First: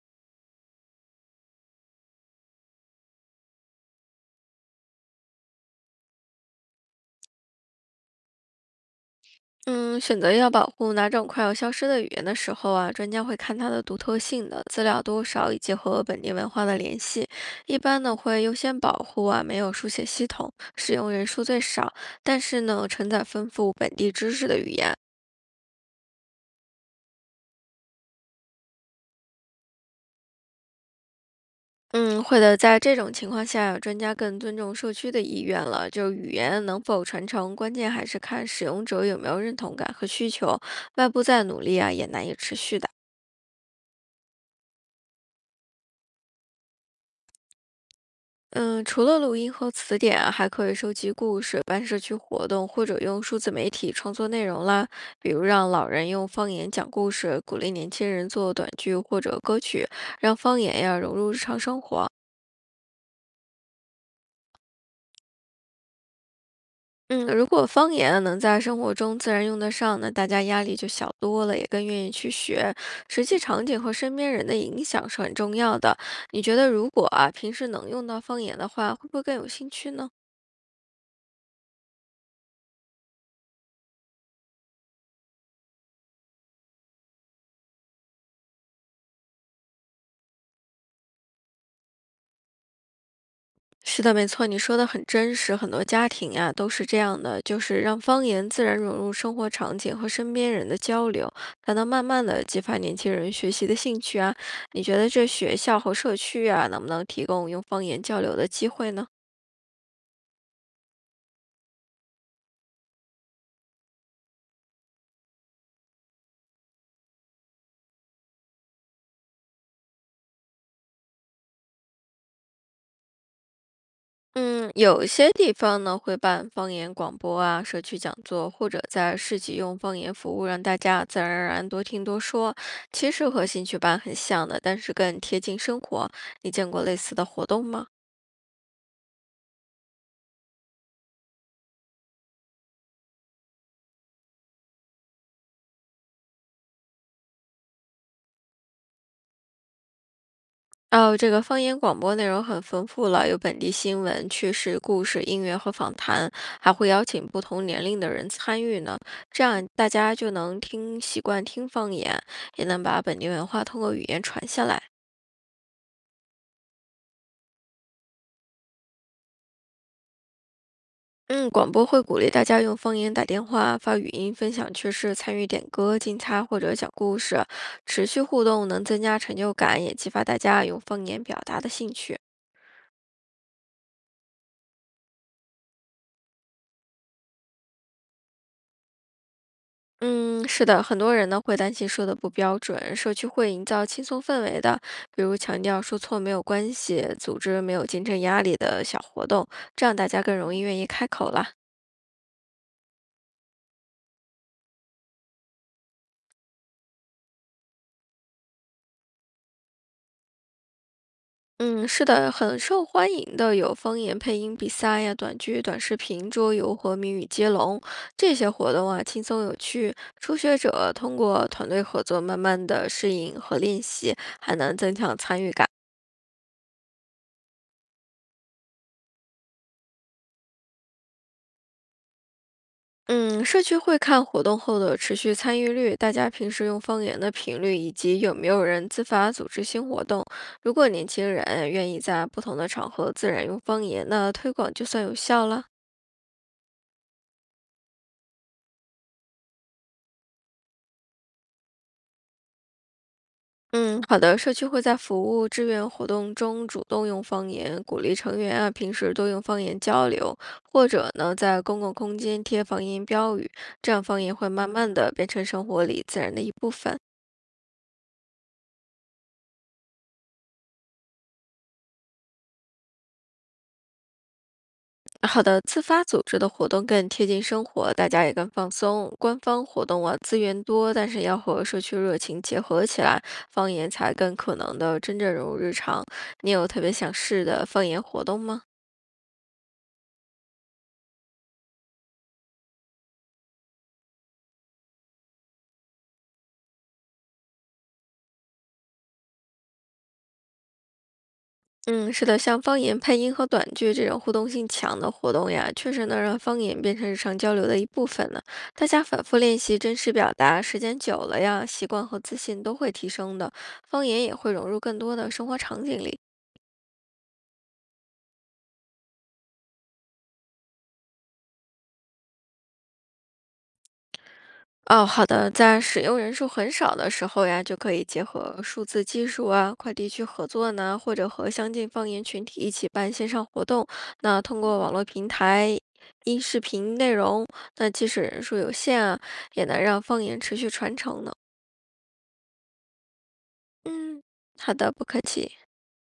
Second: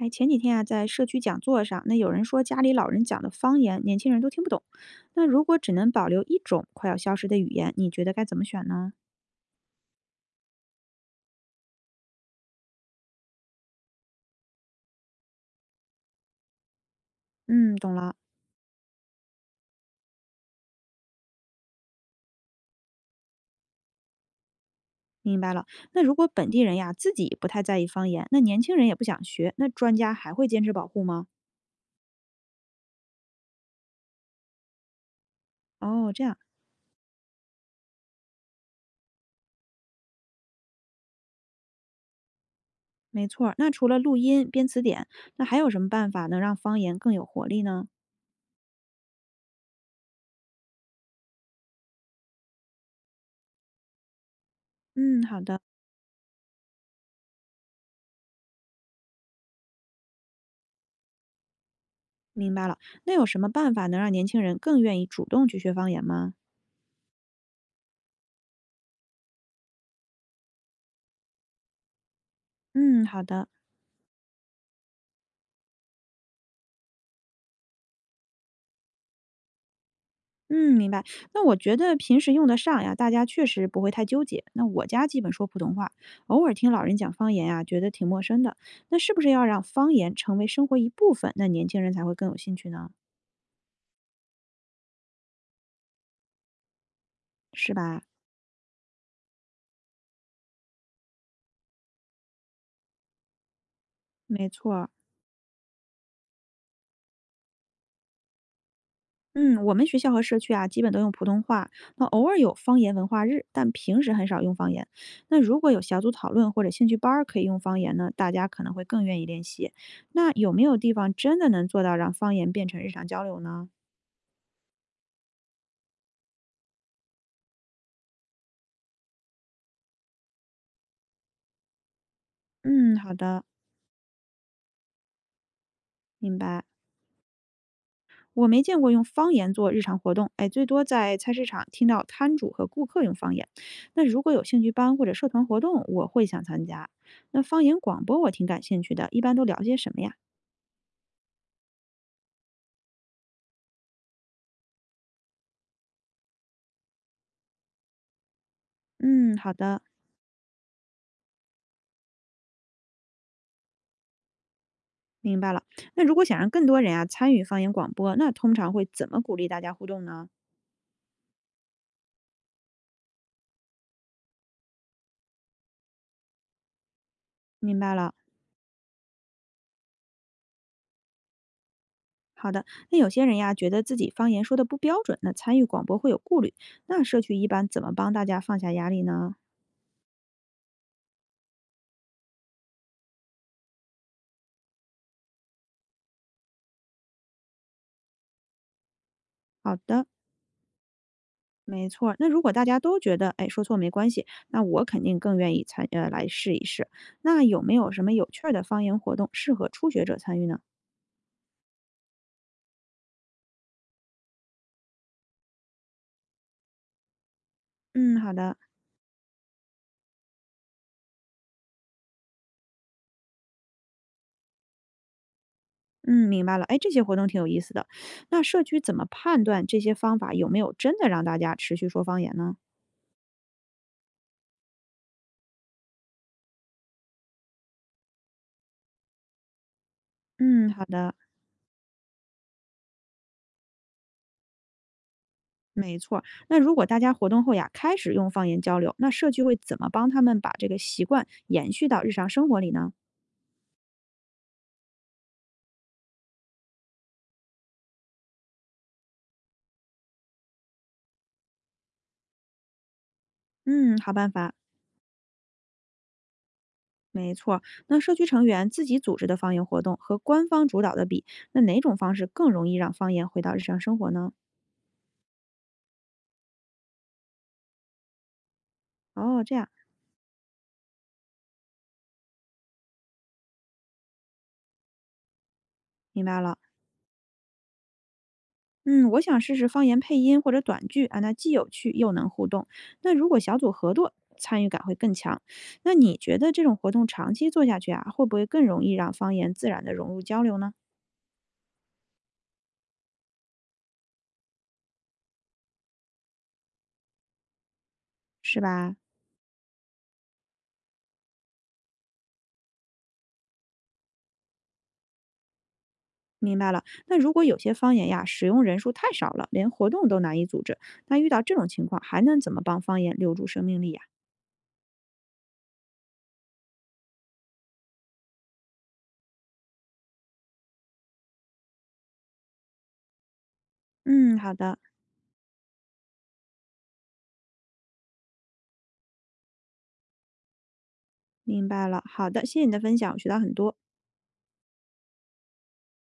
哎，前几天啊，在社区讲座上，那有人说家里老人讲的方言，年轻人都听不懂。那如果只能保留一种快要消失的语言，你觉得该怎么选呢？嗯，选择要保护哪种快要消失的语言的时候啊，专家会看它的独特性的资料多少以及和本地文化的联系。嗯，一懂般了，呢会优先保护啊没有书写系统、使用人数最少，但是呢承载丰富本地知识的语言。明白了。那如果本地人呀自己不太在意方言，那年轻人也不想学，那专家还会坚持保护吗？嗯，会的，在这种情况下，专家更尊重社区的意愿了。就哦，是这语样，言能否传承，关键还是看使用者有没有认同感和需求。外部再努力啊，也难以持续的。没错儿。那除了录音、编词典，那还有什么办法能让方言更有活力呢？嗯，除了录音和词典啊还可以收集故事、办社区活动，或者用数字媒体创作内容啦。嗯，比好如的，让老人用方言讲故事，鼓励年轻人做短剧或者歌曲，让方言呀融入日常生活。明白了。那有什么办法能让年轻人更愿意主动去学方言吗？嗯，如果方言啊能在生活中自然用得上，那大家压力就小多了，也更愿意去学。嗯，好实际的。场景和身边人的影响是很重要的。你觉得如果啊平时能用到方言的话，会不会更有兴趣呢？嗯，明白。那我觉得平时用得上呀，大家确实不会太纠结。那我家基本说普通话，偶尔听老人讲方言呀，觉得挺陌生的。那是不是要让方言成为生活一部分，那年轻人才会更有兴趣呢？是的，没错，你说的很真实，很多家庭啊都是这样的，就是是让吧？方言自然融入生活场景和身边人的交流，才能慢慢的激发年轻人学习的兴趣啊。没错你儿。觉得这学校和社区啊，能不能提供用方言交流的机会呢？嗯，我们学校和社区啊，基本都用普通话，那偶尔有方言文化日，但平时很少用方言。那如果有小组讨论或者兴趣班儿可以用方言呢，大家可能会更愿意练习。那有没有地方真的能做到让方言变成日常交流呢？嗯，有些地方呢会办方言广播啊、社区讲座，或者在市集用方言服务，让大家自然而然多听多说。嗯，其好实的。和兴趣班很像的，但是更贴近生活。明你白，见过类似的活动吗？我没见过用方言做日常活动，哎，最多在菜市场听到摊主和顾客用方言。那如果有兴趣班或者社团活动，我会想参加。那方言广播我挺感兴趣的，一般都聊些什么呀？哦，这个方言广播内容很丰富了，有本地新闻、趣事、故事、音乐和访谈，还会邀请不同年龄的人参与呢。嗯，这好样的，大家就能听习惯听方言，也能把本地文化通过语言传下来。明白了。那如果想让更多人啊参与方言广播，那通常会怎么鼓励大家互动呢？嗯，广播会鼓励大家用方言打电话、发语音、分享趣事、参与点歌、竞猜或者讲故事，明白持了。续互动能增加成就感，也激发大家用方言表达的兴趣。好的，那有些人呀，觉得自己方言说的不标准，那参与广播会有顾虑。那社区一般怎么帮大家放下压力呢？嗯，是的，很多人呢会担心说的不标准，社区会营造轻松氛围的，比如强调说错没有关系，组织没有竞争压力的小活动，好这样的，大家更容易愿意开口啦。没错儿。那如果大家都觉得，哎，说错没关系，那我肯定更愿意参，来试一试。那有没有什么有趣儿的方言活动适合初学者参与呢？嗯，是的，很受欢迎的有方言配音比赛呀、短剧、短视频、桌游和谜语接龙嗯，好这些的，活动啊，轻松有趣。初学者通过团队合作，慢慢的适应和练习，还能增强参与感。嗯，明白了。哎，这些活动挺有意思的。那社区怎么判断这些方法有没有真的让大家持续说方言呢？嗯，社区会看活动后的持续参与率，大家平时用方言的频率，以及有没有人自发组织新活动。嗯，如好果年的，轻人愿意在不同的场合自然用方言，那推广就算有效了。没错儿。那如果大家活动后呀，开始用方言交流，那社区会怎么帮他们把这个习惯延续到日常生活里呢？嗯，好的，社区会在服务志愿活动中主动用方言，鼓励成员啊平时多用方言交流，或者呢在公共空间贴方言标语，这嗯，样好方办言会法。慢慢的变成生活里自然的一部分。没错儿。那社区成员自己组织的方言活动和官方主导的比，那哪种方式更容易让方言回到日常生活呢？好的，自发组织的活动更贴近生活，大家也更放松。官哦，这方样，活动啊，资源多，但是要和社区热情结合起来，方言才更可能的真正融入日常。明白你了。有特别想试的方言活动吗？嗯，我想试试方言配音或者短剧啊，那既有趣又能互动。那如果小组合作，参与感会更强。那你觉得这种活动长期做下去啊，会不会更容易让方言自然的融入交流呢？嗯，是的，像方言配音和短剧这种互动性强的活动呀，确实能让方言变成日常交流的一部分呢。是大吧？家反复练习真实表达，时间久了呀，习惯和自信都会提升的，方言也会融入更多的生活场景里。明白了。那如果有些方言呀，使用人数太少了，连活动都难以组织，那遇到这种情况，还能怎么帮方言留住生命力呀？哦，好的，在使用人数很少的时候呀，就可以结合数字技术啊、跨地区合作呢，或者和相近方言群体一起办线上活动。嗯，那好通的，过网络平台、音视频内容，那即使人数有限啊，也能让方言持续传承呢。明白了。好的，谢谢你的分享，我学到很多。嗯，好的，不客气。